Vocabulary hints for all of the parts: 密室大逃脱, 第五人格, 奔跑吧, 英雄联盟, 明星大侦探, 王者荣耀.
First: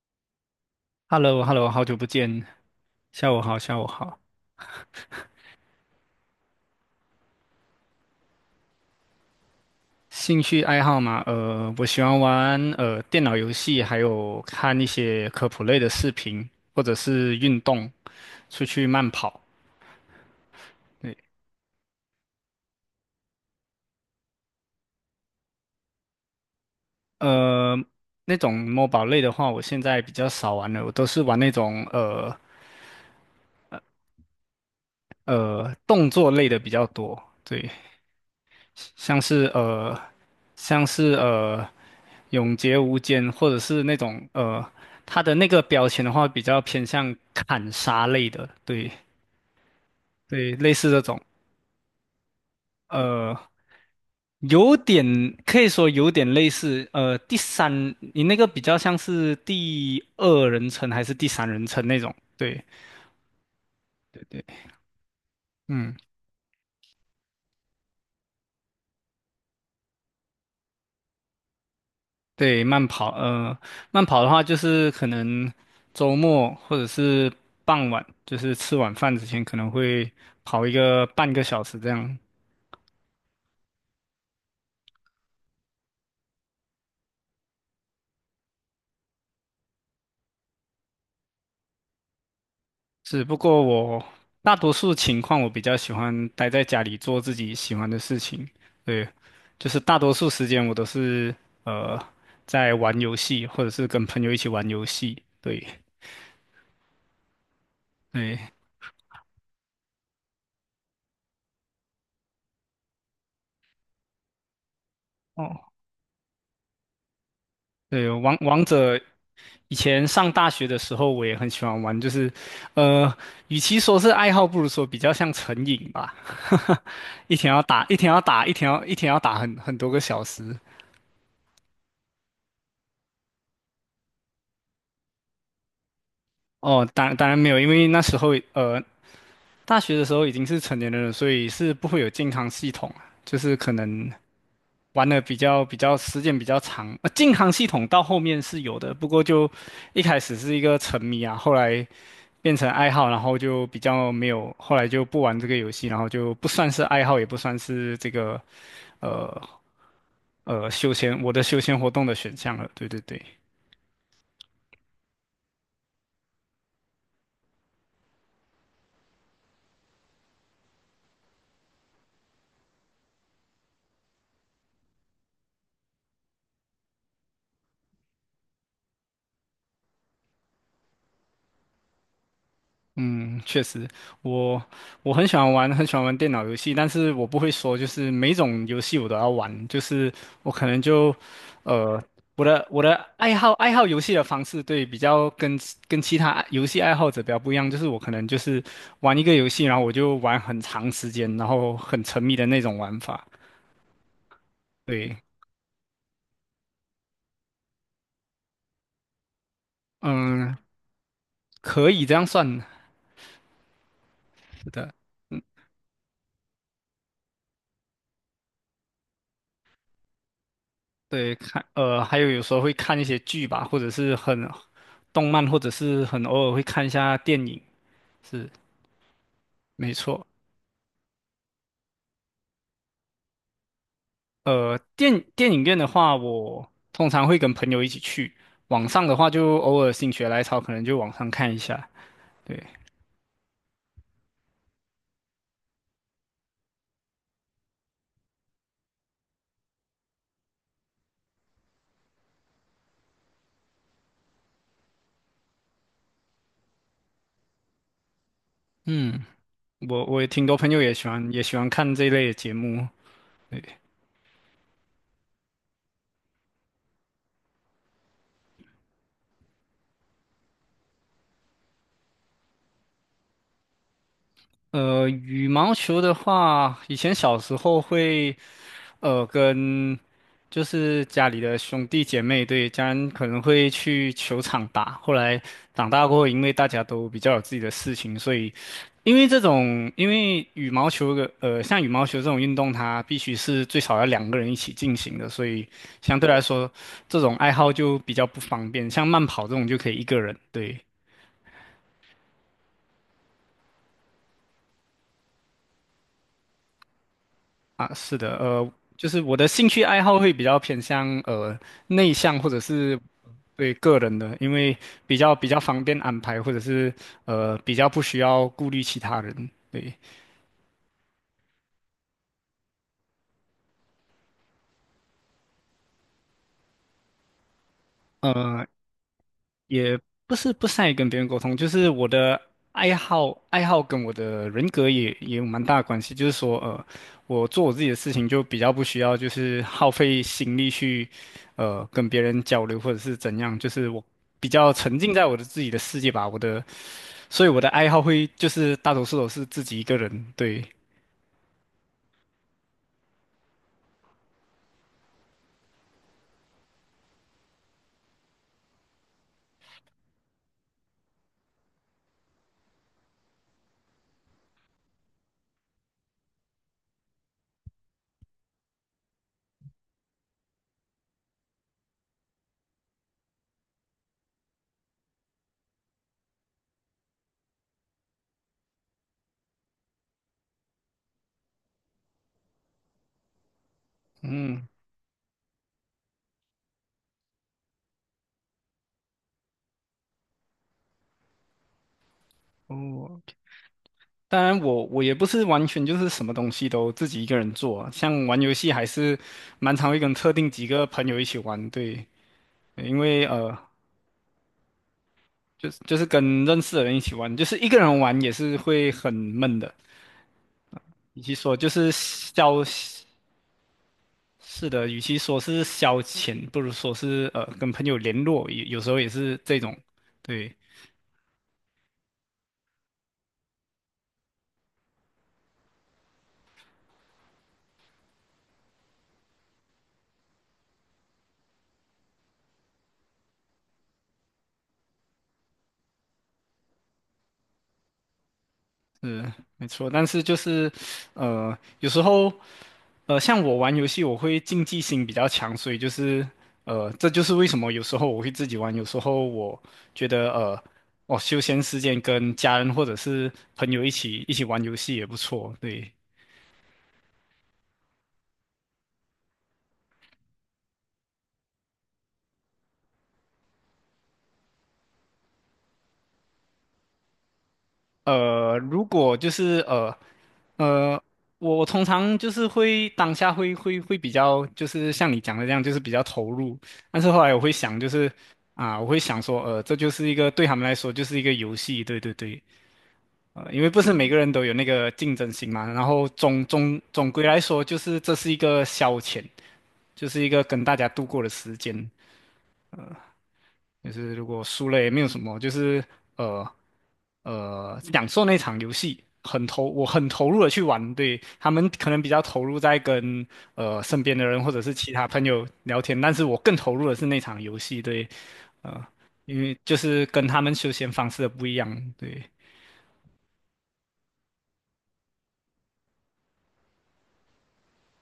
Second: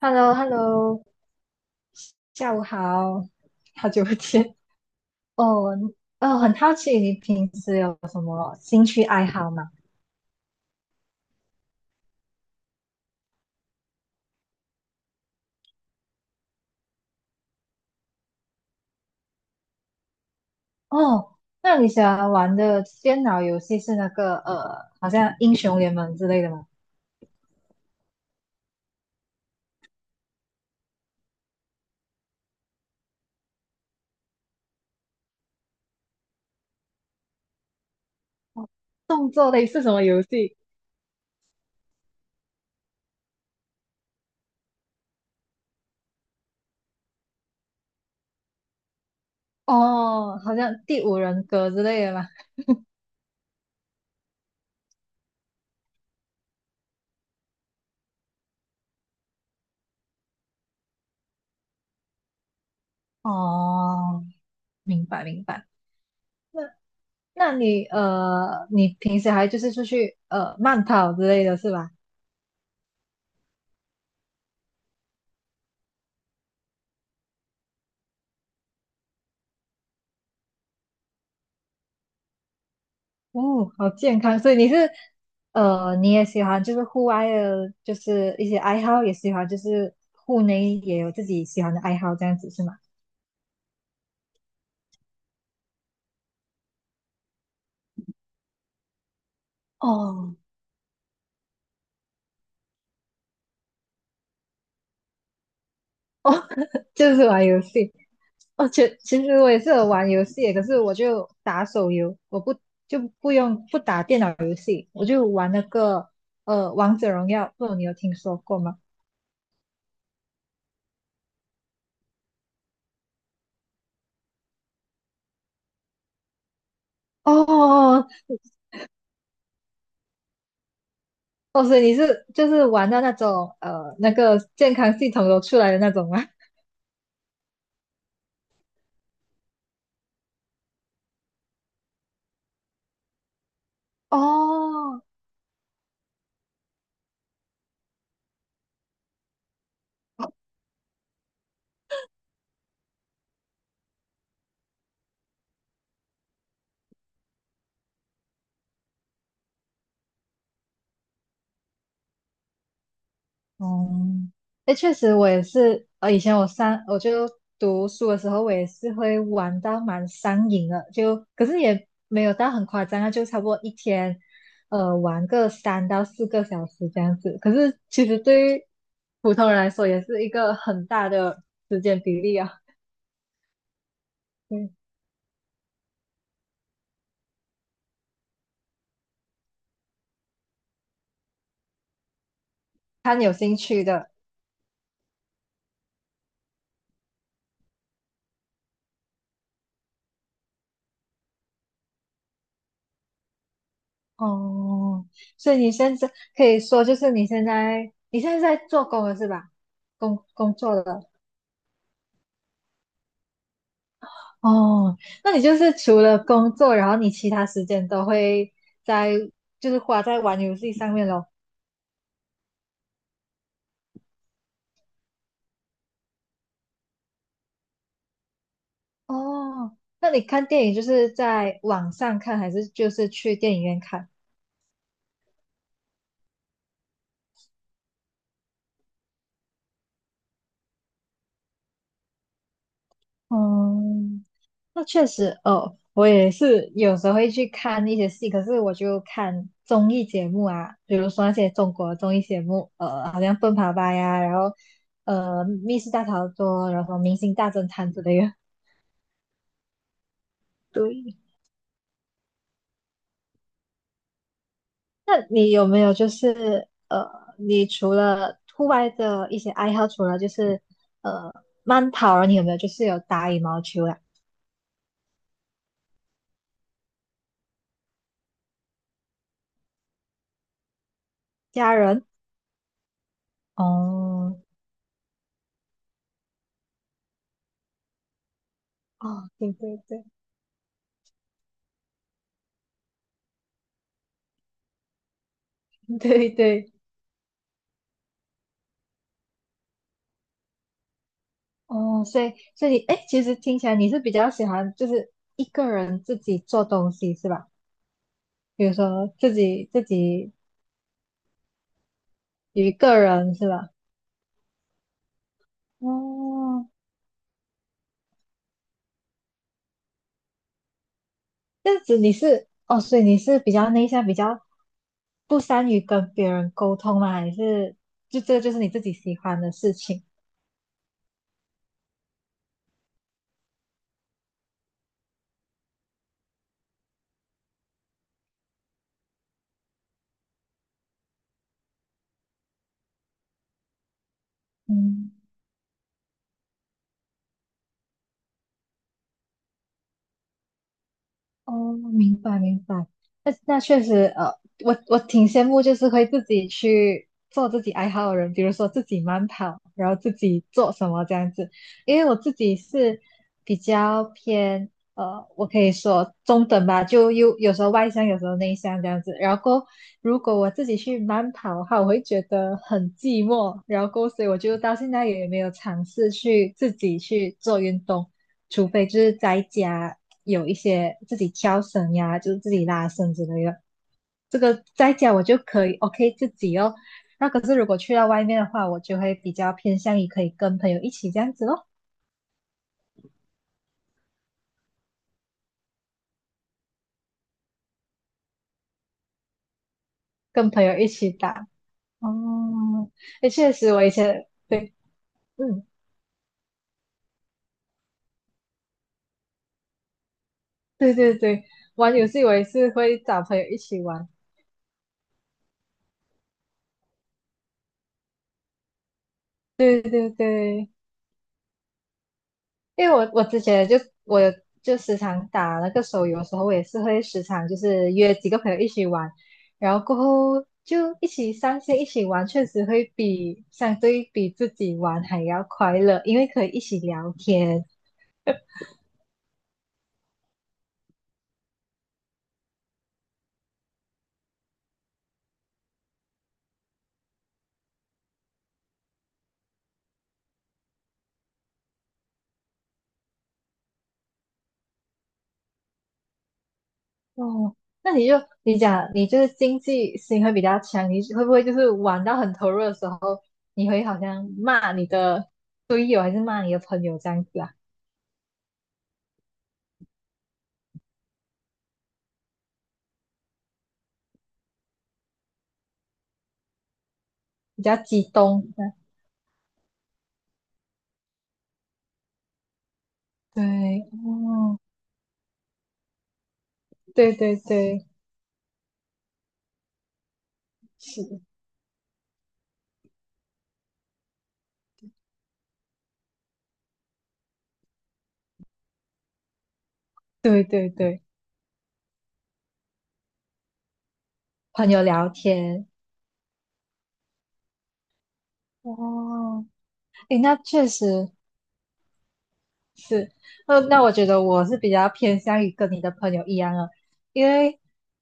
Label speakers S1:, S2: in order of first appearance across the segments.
S1: h e l l o h e l l o
S2: h e l l o h e l l o 好久不见，
S1: 下午好，
S2: 下午好，下午
S1: 好久不
S2: 好。
S1: 见。哦，哦，很好奇你平时有什么兴趣爱好吗？
S2: 兴趣爱好嘛，我喜欢玩电脑游戏，还有看一些科普类的视频，或者是运动，出去慢跑。对，
S1: 哦，那你喜欢玩的电脑游戏是那个好像英雄联盟之类的吗？
S2: 呃，那种 m 宝类的话，我现在比较少玩了，我都是玩那种动作类的比较多。对，像
S1: 动
S2: 是
S1: 作类是什
S2: 呃，
S1: 么游戏？
S2: 像是永劫无间，或者是那种它的那个标签的话，比较偏向砍杀类的，对
S1: 哦，
S2: 对，
S1: 好
S2: 类
S1: 像
S2: 似这
S1: 第五
S2: 种，
S1: 人格之类的吗？
S2: 呃，有点可以说有点类似，第三，你那个比较像是第二人称还是第三人称那种，对对
S1: 哦，
S2: 对，
S1: 明白明白。
S2: 嗯。
S1: 那那你平时还就是出去慢跑之类的是吧？
S2: 对，慢跑，慢跑的话就是可能周末或者是傍晚，就是吃晚饭之前可能会跑一个半个小时这样。
S1: 哦，好健康，所以你是，你也喜欢就是户外的，就是一些爱好，也喜欢就是户内也有自己喜欢的爱好，这样子是吗？
S2: 是，不过我大多数情况我比较喜欢待在家里做自己喜欢的事情。对，就是大多数
S1: 哦
S2: 时间我都是呃在玩游戏，或者是跟朋友一起玩游戏。对，
S1: 哦，就是玩游戏。
S2: 对，
S1: 哦，其实我也是有玩游戏的可是我就打手游，我不就不用不打电脑游戏，我就玩那
S2: 哦，
S1: 个《王者荣耀》，不知道你有
S2: 对，
S1: 听
S2: 王
S1: 说过
S2: 王
S1: 吗？
S2: 者以前上大学的时候，我也很喜欢玩，就是，呃，与其说是爱好，不如说比较像成瘾吧。一天要打，一
S1: 哦
S2: 天要打，一天要打很多个小时。
S1: 哦，所以你是就是玩到那种那个健康系统都出来的那种吗？
S2: 哦，当然没有，因为那时候大学的时候已经是成年人了，所以是不会有健康系统啊，就是可能
S1: 哦
S2: 玩的比较时间比较长。健康系统到后面是有的，不过就一开始是一个沉迷啊，后来变成爱好，然后就比较没有，后来就不玩这个游戏，然后就不算是爱好，也不算是这个呃我的休闲活动的选项了。对对对。
S1: 哦，哎，确实我也是，以前我就读书的时候，我也是会玩到蛮上瘾的，就可是也没有到很夸张啊，就差不多一天，玩个3到4个小时这样子。可是其实对于普通人来说，也是一个很大的时间比例啊。
S2: 嗯，确实，我
S1: 嗯，
S2: 我很喜欢玩，很喜欢玩电脑游戏，但是我不会说，就是每种游戏我都要玩，就是我可能就，呃，我的
S1: 看有
S2: 爱好
S1: 兴
S2: 爱好
S1: 趣
S2: 游
S1: 的
S2: 戏的方式，对，比较跟其他爱游戏爱好者比较不一样，就是我可能就是玩一个游戏，然后我就玩很长时间，然后很沉迷的那种玩法，
S1: 哦，
S2: 对，
S1: 所以你现在可以说，就是你现在在做工了是吧？工工
S2: 嗯，
S1: 作了。
S2: 可以这样算的，
S1: 哦，那你就是除了工作，然后你其他时间都会在，就是花在玩游戏上面咯。
S2: 对，看，还有有时候会看一些剧吧，或者是很动漫，或者是很偶尔会看一下电影，是
S1: 哦，
S2: 没
S1: 那你
S2: 错。
S1: 看电影就是在网上看，还是就是去电影院看？
S2: 电影院的话，我通常会跟朋友一起去；网上的话，就偶尔心血来潮，可能就网上看一下。对，
S1: 哦，那确实哦，我也是有时候会去看一些戏，可是我就看综艺节目啊，比如说那些中国综艺节目，好像《奔跑吧》呀，然后《密室大逃脱》，然后《明星大侦探》之类的。
S2: 我也挺多朋友也喜
S1: 对，
S2: 欢也喜欢看这一类的节目。对
S1: 那你有没有就是你除了户外的一些爱好，除了就是呃慢跑啊，你有没有就是有打羽毛球啊？
S2: 呃，羽毛球的话，以前小时候会，跟就是家里的
S1: 家
S2: 兄弟
S1: 人？
S2: 姐妹，对，家人可能会去
S1: 哦
S2: 球场打。后来长大过后，因为大家都比较有自己的事情，所以因为
S1: 哦，
S2: 这
S1: 对对
S2: 种，
S1: 对
S2: 因为羽毛球的，像羽毛球这种运动，它必须是最少要两个人一起进行的，所以 相对
S1: 对
S2: 来说，
S1: 对，
S2: 这种爱好就比较不方便。像慢跑这种就可以一个人，对。
S1: 哦，所以所以你哎，诶其实听起来你是比较喜欢就是一个人自己做东西是吧？
S2: 啊，是的，
S1: 比如说
S2: 就是
S1: 自
S2: 我的兴
S1: 己
S2: 趣
S1: 自
S2: 爱好会
S1: 己
S2: 比较偏向内向或者
S1: 一
S2: 是
S1: 个人是吧？
S2: 对个人的，因为比较方便安排，或者
S1: 哦，
S2: 是比较不需要顾虑其他人。对，
S1: 这样子你是哦，所以你是比较内向，比较不善于跟别人沟通吗？还是就这个就是
S2: 呃。
S1: 你自己喜欢的事
S2: 也
S1: 情？
S2: 不是不善于跟别人沟通，就是我的爱好跟我的人格也有蛮大的关系。就是说，我做我自己的事情就比较不需要，就是耗费心力去，跟别人交流或者是怎样。就是我比较沉
S1: 嗯
S2: 浸在我的自己的世界吧，我的，所以我的爱好会就是大多数都是自己一个人。对，
S1: 哦，明白明白，那确实，我挺羡慕，就是会自己去做自己爱好的人，比如说自己慢跑，然后自己做什么这样子。因为我自己是比较偏，我可以说中等吧，就又有时候外向，有时候内向这样子。然后过后如果我自己去慢跑的话，我会觉得很寂寞，然后过后所以我就到现在也没有尝试去自己去做运动。除非就是在家有一些自己挑绳呀，就是自己拉绳之类的。这个
S2: 嗯，
S1: 在家我就可以 OK 自己哦。那可是如果去到外面的话，我就会比较偏向于可以跟朋友一起这样子咯，
S2: 哦，当然我也不是完全就是什么东西都自己一个人做啊像玩游戏还是蛮常会跟特定
S1: 跟朋
S2: 几
S1: 友
S2: 个
S1: 一
S2: 朋
S1: 起
S2: 友一起
S1: 打。
S2: 玩，对，
S1: 哦，
S2: 因为
S1: 也确实，我以前对，嗯，
S2: 就是跟认识的人一起玩，就是一个人玩也是会很闷的，
S1: 对对
S2: 与其
S1: 对，
S2: 说就是
S1: 玩游戏我也
S2: 消，
S1: 是会找朋友一起玩。
S2: 是的，与其说是消遣，不如说是跟朋友联络，有时候也是这种，
S1: 对对
S2: 对。
S1: 对。因为我之前就我有就时常打那个手游的时候，我也是会时常就是约几个朋友一起玩，然后过后就一起上线一起玩，确实会比相对比自己玩还要快乐，因为可以一起聊天。
S2: 是没错，但是就是有时候像我玩游戏，我会竞技心比较强，所以就是这就是为什么有时候我会自己玩，有时候我觉得我休闲时间跟家人或者是朋友一起玩游戏也不错，对。
S1: 哦，那你讲你就是经济心会比较强，你会不会就是玩到很投入的时候，你会好像骂你的队友还是骂你的朋友这样子啊？
S2: 如果就是呃，我通常就是会当下会比较就是像你讲的这样，就是比较投入。但是后来我会
S1: 比较
S2: 想，就
S1: 激
S2: 是
S1: 动。
S2: 啊，我会想说，这就是一个对他们来说就是一个游戏，对对对，
S1: 对，
S2: 因为不是每个人都有
S1: 哦，
S2: 那个竞争心嘛。然后总总总
S1: 对
S2: 归
S1: 对
S2: 来说，就
S1: 对。
S2: 是这是一个消遣，就是一个跟大家
S1: 是
S2: 度
S1: 的
S2: 过的时间。就是如果输了也没有什么，就是呃享受那场游戏，我很投入
S1: 对
S2: 的去
S1: 对
S2: 玩，
S1: 对，
S2: 对他们可能比较投入在跟身边的人或者
S1: 朋
S2: 是
S1: 友
S2: 其他
S1: 聊
S2: 朋友
S1: 天，
S2: 聊天，但是我更投入的是那场游戏，对，呃，因
S1: 哦，
S2: 为就是
S1: 诶，
S2: 跟
S1: 那
S2: 他们
S1: 确
S2: 休闲方
S1: 实，
S2: 式的不一样，对，
S1: 是，那我觉得我是比较偏向于跟你的朋友一样的，因为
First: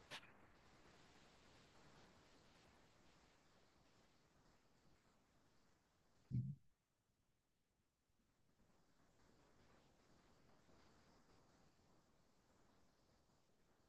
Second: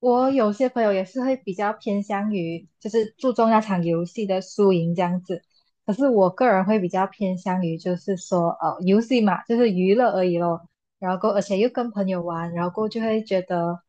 S1: 我有些朋友也是会比较偏向于就是注重那场游戏的输赢这样子，可是我个人会比较偏向于就是说游戏嘛，就是娱乐而已咯，然后过而且又跟朋友玩，然后过后就会觉得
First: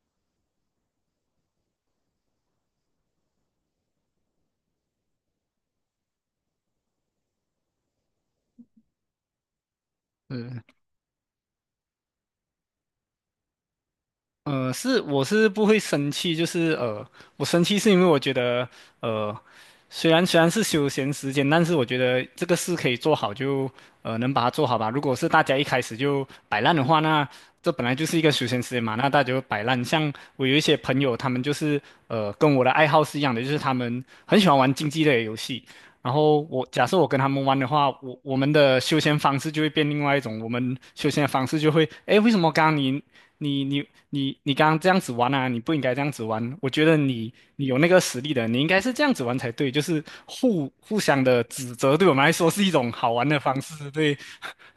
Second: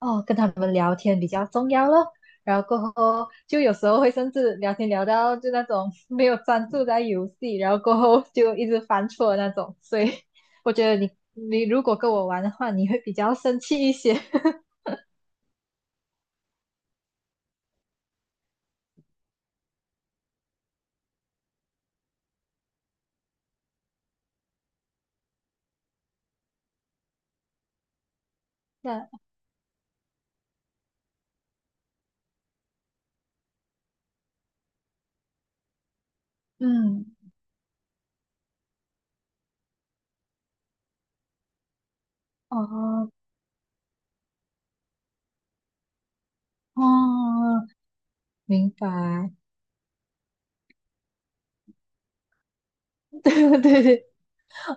S1: 哦跟他们聊天比较重要咯。然后过后就有时候会甚至聊天聊到就那种没有专注在游戏，然后过后就一直犯错的那种，所以
S2: 嗯。
S1: 我觉得你如果跟我玩的话，你会比较生气一些。
S2: 是我是不会生气，就是我生气是因为我觉得呃，虽然是休闲时间，但是我觉得这个事可以做好就能把它做好吧。如果是大家一开始就摆烂的话，那这本来就是一个休闲时间嘛，
S1: 那
S2: 那大家就摆烂。像我有一些朋友，他们就是跟我的爱好是一样的，就是他们很喜欢玩竞技类的游戏。然后我假设我
S1: 嗯，
S2: 跟他们玩的话，我们的休闲方式就会变另外一种。我们休闲的方式就会，诶，为什么刚刚
S1: 哦
S2: 你你你刚刚这样子玩啊？你不应该这样子玩。我觉得你
S1: 哦，
S2: 你有那个实力的，你应
S1: 明
S2: 该是这样子
S1: 白，
S2: 玩才对。就是互相的指责，对我们来说是一种好 玩的方
S1: 对对
S2: 式。
S1: 对，
S2: 对，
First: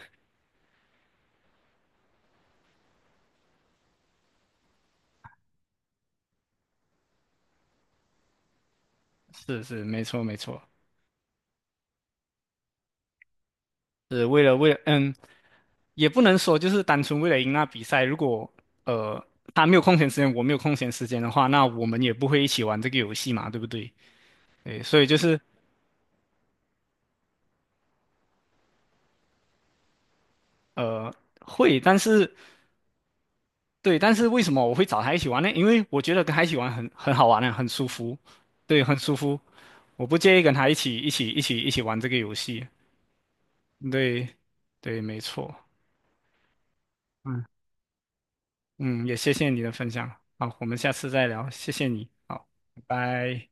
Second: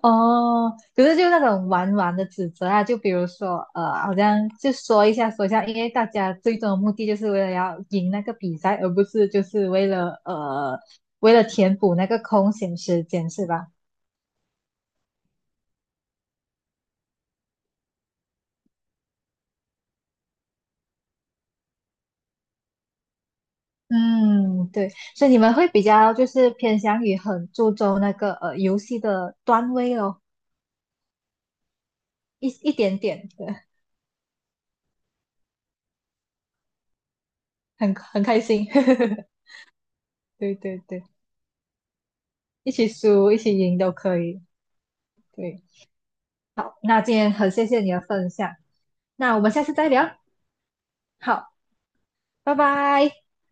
S1: 哦，可是就那种玩玩的指责啊，就比如说好像就说一下说一下，因为大家最终的目的就是为了要赢那个比赛，而不是就
S2: 是
S1: 是
S2: 是，
S1: 为
S2: 没
S1: 了
S2: 错没错，
S1: 呃为了填补那个空闲时间，是吧？
S2: 是为了。嗯，也不能说就是单纯为了赢那比赛。如果呃他没有空闲时间，我没有空闲时间的话，那我们也不会一起玩这个游戏嘛，对不对？
S1: 嗯，
S2: 对，
S1: 对，
S2: 所以就
S1: 所以你
S2: 是
S1: 们会比较就是偏向于很注重那个游戏的段位哦。
S2: 呃会，但是
S1: 一点点，对，
S2: 对，但是为什么我会找他一起玩呢？因为我觉得跟他一起玩很好玩啊，很舒
S1: 很
S2: 服，
S1: 很开心。
S2: 对，很舒 服。我不介意跟
S1: 对
S2: 他一
S1: 对
S2: 起
S1: 对，
S2: 一起一起一起玩这个游戏。
S1: 一起输一起赢都可
S2: 对，
S1: 以。
S2: 对，没错。
S1: 对，好，那今天
S2: 嗯
S1: 很谢谢你的分享，
S2: 嗯，也谢
S1: 那我
S2: 谢
S1: 们
S2: 你
S1: 下
S2: 的
S1: 次再
S2: 分享。
S1: 聊。
S2: 好，我们下次再聊，
S1: 好，
S2: 谢谢你。好，
S1: 拜
S2: 拜
S1: 拜。
S2: 拜。